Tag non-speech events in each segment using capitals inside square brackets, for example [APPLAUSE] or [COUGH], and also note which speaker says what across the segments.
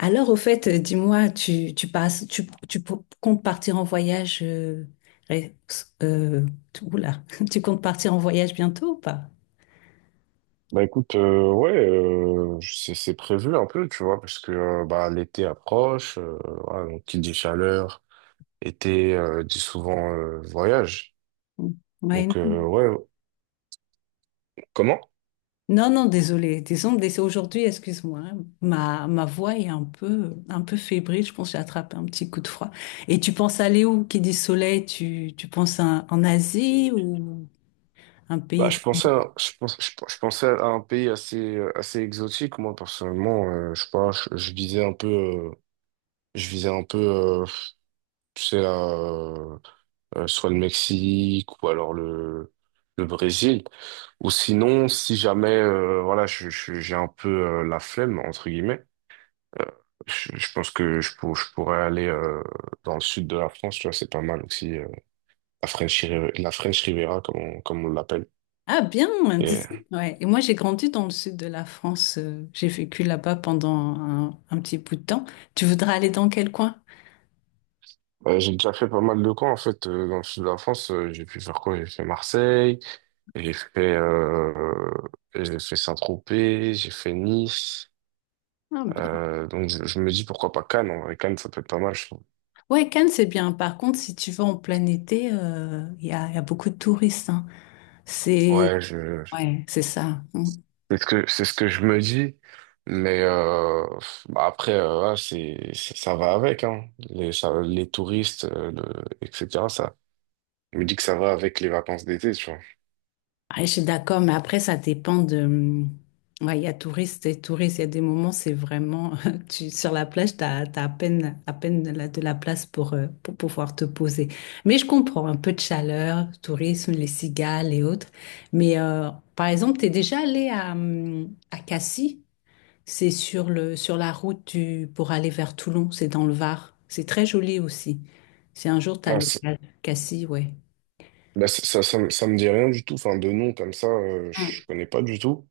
Speaker 1: Alors, au fait, dis-moi, tu passes, tu comptes partir en voyage, ré- euh, tu- oula, [LAUGHS] tu comptes partir en voyage bientôt ou pas?
Speaker 2: Bah écoute, ouais, c'est prévu un peu, tu vois, parce que bah, l'été approche, voilà, donc qui dit chaleur, été dit souvent voyage.
Speaker 1: Mm. Ouais,
Speaker 2: Donc
Speaker 1: non.
Speaker 2: ouais, comment?
Speaker 1: Non, désolée, aujourd'hui, excuse-moi, hein. Ma voix est un peu fébrile, je pense que j'ai attrapé un petit coup de froid. Et tu penses aller où? Qui dit soleil, tu penses en Asie ou un pays.
Speaker 2: Je pense, je pensais à un pays assez assez exotique, moi personnellement, je sais pas, je visais un peu, je visais un peu, euh, tu sais là, soit le Mexique ou alors le Brésil. Ou sinon, si jamais voilà, j'ai un peu la flemme, entre guillemets, euh, je pense que je, pour- je pourrais aller dans le sud de la France, tu vois, c'est pas mal aussi, la French Riviera, comme on l'appelle.
Speaker 1: Ah bien, tu
Speaker 2: Et
Speaker 1: sais, ouais. Et moi, j'ai grandi dans le sud de la France. J'ai vécu là-bas pendant un petit bout de temps. Tu voudrais aller dans quel coin?
Speaker 2: j'ai déjà fait pas mal de camps, en fait, dans le sud de la France. J'ai pu faire quoi? J'ai fait Marseille, j'ai fait, euh, j'ai fait Saint-Tropez, j'ai fait Nice.
Speaker 1: Ah bien.
Speaker 2: Donc je me dis pourquoi pas Cannes. En vrai, Cannes, ça peut être pas mal, je trouve.
Speaker 1: Ouais, Cannes, c'est bien. Par contre, si tu vas en plein été, il y a beaucoup de touristes, hein. C'est
Speaker 2: Ouais, je
Speaker 1: ouais, c'est ça.
Speaker 2: C'est ce que c'est ce que je me dis, mais bah après ouais, ça va avec, hein. Les touristes etc., ça, je me dis que ça va avec les vacances d'été, tu vois.
Speaker 1: Ouais, je suis d'accord, mais après, ça dépend de... ouais, il y a touristes et touristes. Il y a des moments, c'est vraiment... [LAUGHS] sur la plage, tu as, à peine, à peine de la place pour pouvoir te poser. Mais je comprends un peu de chaleur, tourisme, les cigales et autres. Mais par exemple, tu es déjà allé à Cassis. Sur la route du, pour aller vers Toulon. C'est dans le Var. C'est très joli aussi. Si un jour, tu as
Speaker 2: Bah,
Speaker 1: le
Speaker 2: c'est-
Speaker 1: Cassis, ouais.
Speaker 2: ça me ça me dit rien du tout, enfin de nom comme ça,
Speaker 1: Mm.
Speaker 2: je connais pas du tout,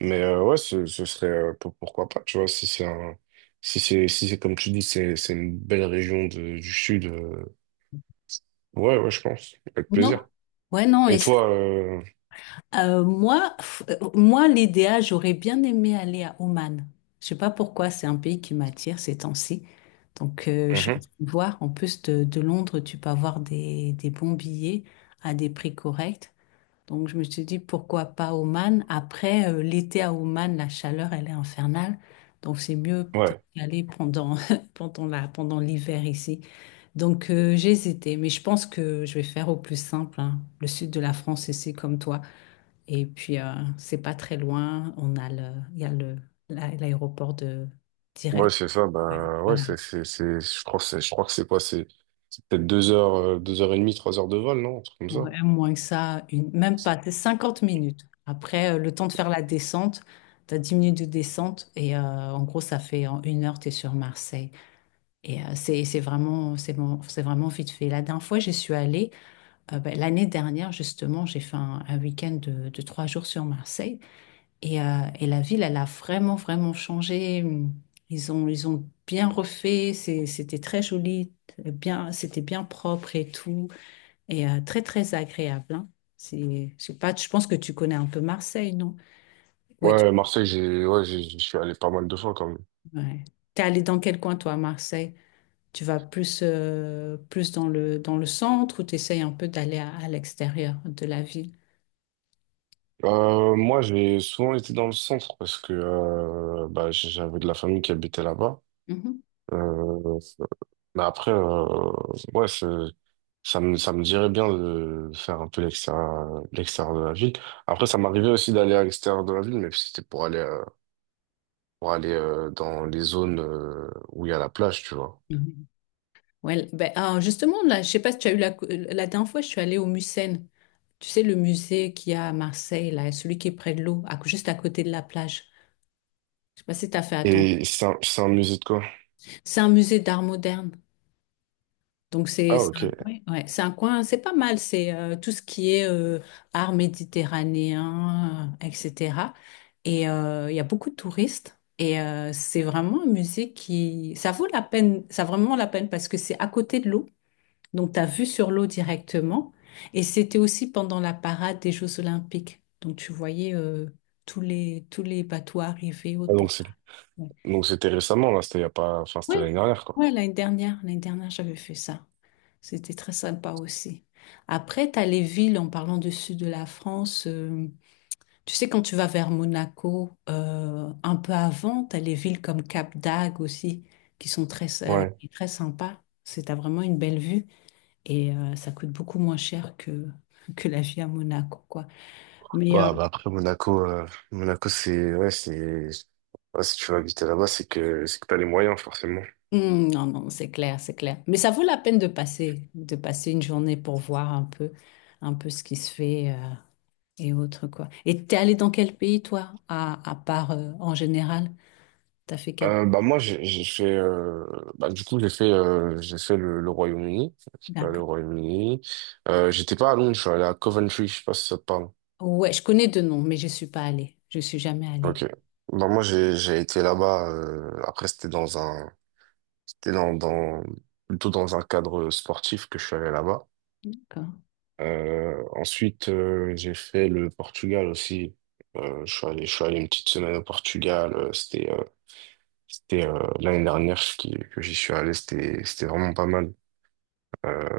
Speaker 2: mais ouais, ce serait pourquoi pas, tu vois. Si c'est un si c'est comme tu dis, c'est une belle région du sud, euh. Ouais, ouais, je pense. Avec
Speaker 1: Non?
Speaker 2: plaisir.
Speaker 1: Ouais, non, et
Speaker 2: Et
Speaker 1: ça,
Speaker 2: toi,
Speaker 1: Moi, moi, l'idéal, j'aurais bien aimé aller à Oman. Je sais pas pourquoi, c'est un pays qui m'attire ces temps-ci. Donc, je suis en
Speaker 2: Mhm.
Speaker 1: train de voir. En plus de Londres, tu peux avoir des bons billets à des prix corrects. Donc, je me suis dit, pourquoi pas Oman? Après, l'été à Oman, la chaleur, elle est infernale. Donc, c'est mieux peut-être
Speaker 2: Ouais.
Speaker 1: d'y aller pendant, [LAUGHS] pendant l'hiver ici. Donc, j'ai hésité, mais je pense que je vais faire au plus simple, hein. Le sud de la France, ici, comme toi. Et puis, c'est pas très loin. Il y a le, l'aéroport de
Speaker 2: Ouais,
Speaker 1: direct.
Speaker 2: c'est ça.
Speaker 1: Ouais.
Speaker 2: Bah, ouais,
Speaker 1: Voilà.
Speaker 2: c'est, je crois que je crois que c'est quoi? C'est peut-être deux heures et demie, trois heures de vol, non? Un truc comme ça.
Speaker 1: Ouais, moins que ça, une, même pas, c'est 50 minutes. Après, le temps de faire la descente, tu as 10 minutes de descente et en gros, ça fait en une heure, tu es sur Marseille. Et euh, c'est vraiment, c'est vraiment vite fait. La dernière fois, j'y suis allée, ben, l'année dernière, justement, j'ai fait un week-end de trois jours sur Marseille. Et la ville, elle a vraiment, vraiment changé. Ils ont bien refait. C'était très joli, bien, c'était bien propre et tout. Et très, très agréable, hein. C'est pas, je pense que tu connais un peu Marseille, non? Ouais, tu,
Speaker 2: Ouais, Marseille, je suis allé pas mal de fois quand même.
Speaker 1: ouais. T'es allé dans quel coin, toi, à Marseille? Tu vas plus, plus dans le centre ou tu essayes un peu d'aller à l'extérieur de la ville?
Speaker 2: Moi, j'ai souvent été dans le centre parce que, bah, j'avais de la famille qui habitait là-bas. Euh, Mais après, ouais, c'est- ça me dirait bien de faire un peu l'extérieur, l'extérieur de la ville. Après, ça m'arrivait aussi d'aller à l'extérieur de la ville, mais c'était pour aller dans les zones où il y a la plage, tu vois.
Speaker 1: Mhm. Ouais, ben, ah, justement, là, je sais pas si tu as eu la, la dernière fois, je suis allée au Mucem. Tu sais, le musée qu'il y a à Marseille, là, celui qui est près de l'eau, juste à côté de la plage. Je sais pas si tu as fait attention.
Speaker 2: Et c'est un musée de quoi?
Speaker 1: C'est un musée d'art moderne. Donc,
Speaker 2: Ah, ok. Ah,
Speaker 1: c'est un coin, c'est pas mal. C'est tout ce qui est art méditerranéen, etc. Et il y a beaucoup de touristes. Et c'est vraiment un musée qui, ça vaut la peine, ça vaut vraiment la peine parce que c'est à côté de l'eau. Donc, tu as vu sur l'eau directement. Et c'était aussi pendant la parade des Jeux Olympiques. Donc, tu voyais tous les bateaux arriver autres pour
Speaker 2: donc, c'est,
Speaker 1: faire. Ouais,
Speaker 2: donc c'était récemment, là, c'était il y a pas, enfin, c'était
Speaker 1: ouais,
Speaker 2: l'année dernière, quoi.
Speaker 1: ouais, l'année dernière, j'avais fait ça. C'était très sympa aussi. Après, tu as les villes, en parlant du sud de la France. Tu sais, quand tu vas vers Monaco, un peu avant, tu as les villes comme Cap d'Agde aussi, qui sont très,
Speaker 2: Ouais.
Speaker 1: très sympas. C'est, t'as vraiment une belle vue. Et ça coûte beaucoup moins cher que la vie à Monaco, quoi. Mais
Speaker 2: Ouais, bah après, Monaco, Monaco, c'est, ouais, si tu vas habiter là-bas, c'est que t'as les moyens, forcément.
Speaker 1: non, c'est clair, c'est clair. Mais ça vaut la peine de passer une journée pour voir un peu ce qui se fait et autres, quoi. Et t'es allé dans quel pays, toi, à part en général? T'as fait quel...
Speaker 2: Bah moi, j'ai fait bah du coup, j'ai fait le Royaume-Uni. Je suis allé
Speaker 1: D'accord.
Speaker 2: au Royaume-Uni. Euh, j'étais pas à Londres, je suis allé à Coventry, je sais pas si ça te parle.
Speaker 1: Ouais, je connais deux noms, mais je suis pas allée. Je suis jamais allée.
Speaker 2: Ok, bah moi, j'ai été là-bas. Euh, après c'était dans un c'était dans dans plutôt dans un cadre sportif que je suis allé là-bas.
Speaker 1: D'accord.
Speaker 2: Euh, ensuite j'ai fait le Portugal aussi. Euh, je suis allé, je suis allé une petite semaine au Portugal. Euh, c'était l'année dernière que j'y suis allé, c'était vraiment pas mal. Euh,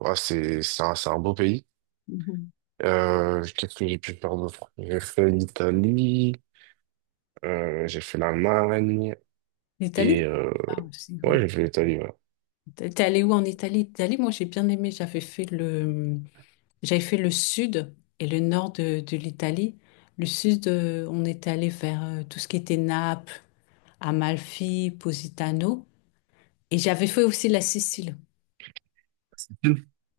Speaker 2: ouais, c'est un beau pays.
Speaker 1: Mhm.
Speaker 2: Qu'est-ce que j'ai pu faire d'autre? J'ai fait l'Italie, j'ai fait l'Allemagne, et
Speaker 1: L'Italie? Ah, aussi,
Speaker 2: ouais,
Speaker 1: ouais.
Speaker 2: j'ai fait l'Italie, ouais.
Speaker 1: T'es allé où en Italie? Italie, moi j'ai bien aimé, j'avais fait le sud et le nord de l'Italie. Le sud, on était allé vers tout ce qui était Naples, Amalfi, Positano. Et j'avais fait aussi la Sicile.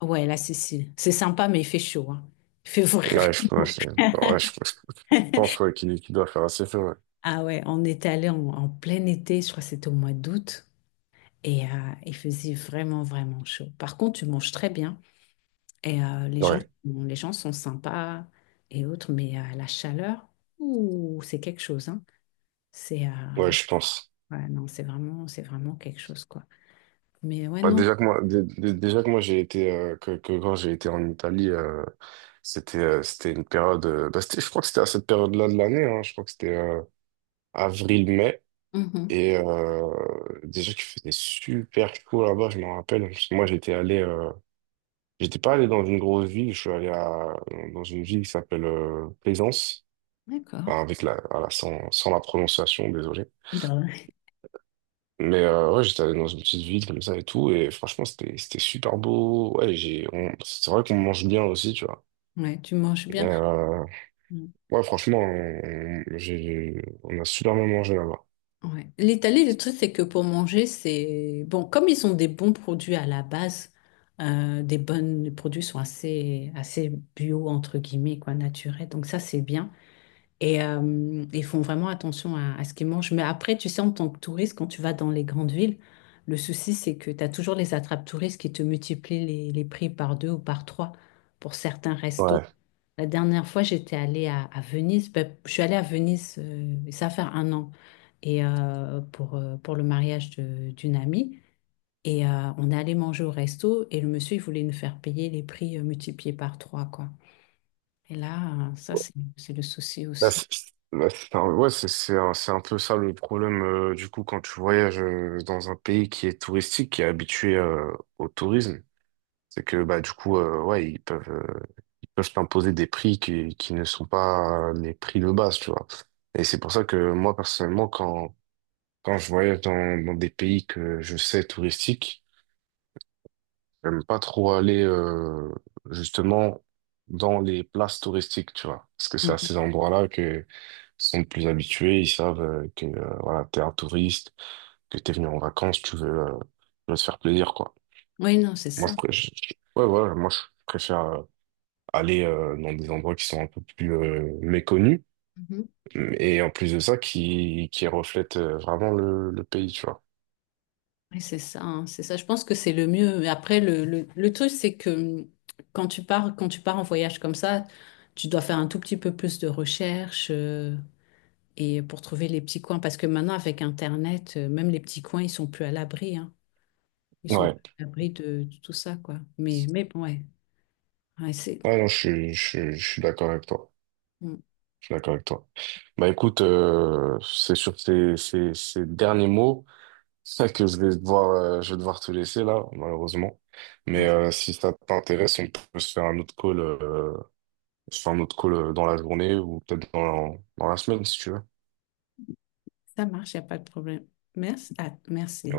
Speaker 1: Ouais, la Sicile. C'est sympa, mais il fait chaud, hein. Il fait
Speaker 2: Ouais, je
Speaker 1: vraiment.
Speaker 2: pense, ouais, je
Speaker 1: [LAUGHS]
Speaker 2: pense, ouais, qu'il doit faire assez feu, ouais.
Speaker 1: Ah ouais, on était allé en, en plein été, je crois que c'était au mois d'août. Et il faisait vraiment, vraiment chaud. Par contre, tu manges très bien. Et euh,
Speaker 2: Ouais,
Speaker 1: les gens sont sympas et autres, mais la chaleur, ouh, c'est quelque chose, hein. C'est
Speaker 2: ouais, je pense.
Speaker 1: ouais, non, c'est vraiment quelque chose, quoi. Mais ouais,
Speaker 2: Bah,
Speaker 1: non.
Speaker 2: déjà que moi, déjà que moi, j'ai été que quand j'ai été en Italie, c'était c'était une période. Euh, bah, c'était- je crois que c'était à cette période-là de l'année. Hein, je crois que c'était avril-mai.
Speaker 1: Mhm.
Speaker 2: Et déjà qu'il faisait super chaud là-bas, je m'en rappelle. Parce que moi, j'étais allé, j'étais pas allé dans une grosse ville, je suis allé à, dans une ville qui s'appelle Plaisance.
Speaker 1: D'accord.
Speaker 2: Enfin, avec voilà, sans la prononciation, désolé.
Speaker 1: Dans-
Speaker 2: Mais ouais, j'étais allé dans une petite ville comme ça et tout, et franchement, c'était super beau. Ouais, c'est vrai qu'on mange bien aussi, tu vois.
Speaker 1: Ouais, tu manges
Speaker 2: Et,
Speaker 1: bien. Mm.
Speaker 2: ouais, franchement, on a super bien mangé là-bas.
Speaker 1: Ouais. L'Italie, le truc, c'est que pour manger, c'est bon, comme ils ont des bons produits à la base, des bonnes les produits sont assez, assez bio, entre guillemets, quoi, naturels. Donc ça, c'est bien. Et ils font vraiment attention à ce qu'ils mangent. Mais après, tu sais, en tant que touriste, quand tu vas dans les grandes villes, le souci, c'est que tu as toujours les attrape-touristes qui te multiplient les prix par deux ou par trois pour certains restos.
Speaker 2: Ouais.
Speaker 1: La dernière fois, j'étais allée à Venise. Ben, je suis allée à Venise, ça fait un an, et pour le mariage d'une amie. Et on est allé manger au resto et le monsieur, il voulait nous faire payer les prix multipliés par trois, quoi. Et là, ça, c'est le souci
Speaker 2: Bah,
Speaker 1: aussi.
Speaker 2: c'est, bah, c'est un, ouais, c'est un peu ça, le problème, du coup quand tu voyages dans un pays qui est touristique, qui est habitué au tourisme, c'est que bah du coup ouais, ils peuvent t'imposer des prix qui ne sont pas les prix de base, tu vois. Et c'est pour ça que moi personnellement, quand je voyage dans des pays que je sais touristiques, j'aime pas trop aller justement dans les places touristiques, tu vois. Parce que c'est à ces endroits-là que sont le plus habitués, ils savent que voilà, t'es un touriste, que t'es venu en vacances, tu veux te faire plaisir, quoi.
Speaker 1: Oui, non, c'est
Speaker 2: Moi, je,
Speaker 1: ça.
Speaker 2: pré- je- ouais, ouais, moi, je préfère aller dans des endroits qui sont un peu plus méconnus,
Speaker 1: Mhm.
Speaker 2: et en plus de ça, qui reflètent vraiment le pays, tu vois.
Speaker 1: Oui, c'est ça, hein, c'est ça. Je pense que c'est le mieux. Mais après, le truc, c'est que hum, quand tu pars en voyage comme ça, tu dois faire un tout petit peu plus de recherche et pour trouver les petits coins. Parce que maintenant, avec Internet, même les petits coins, ils sont plus à l'abri, hein. Ils sont
Speaker 2: Ouais.
Speaker 1: plus à l'abri de tout ça, quoi. Mais bon, ouais, ouais, c'est,
Speaker 2: Ouais, non, je suis d'accord avec toi.
Speaker 1: hum,
Speaker 2: Je suis d'accord avec toi. Bah écoute, c'est sur ces, ces, ces derniers mots [LAUGHS] que je vais devoir te laisser là, malheureusement.
Speaker 1: ouais,
Speaker 2: Mais si ça t'intéresse, on peut se faire un autre call, dans la journée ou peut-être dans, dans la semaine si tu veux.
Speaker 1: ça marche, il n'y a pas de problème. Merci. Ah, merci.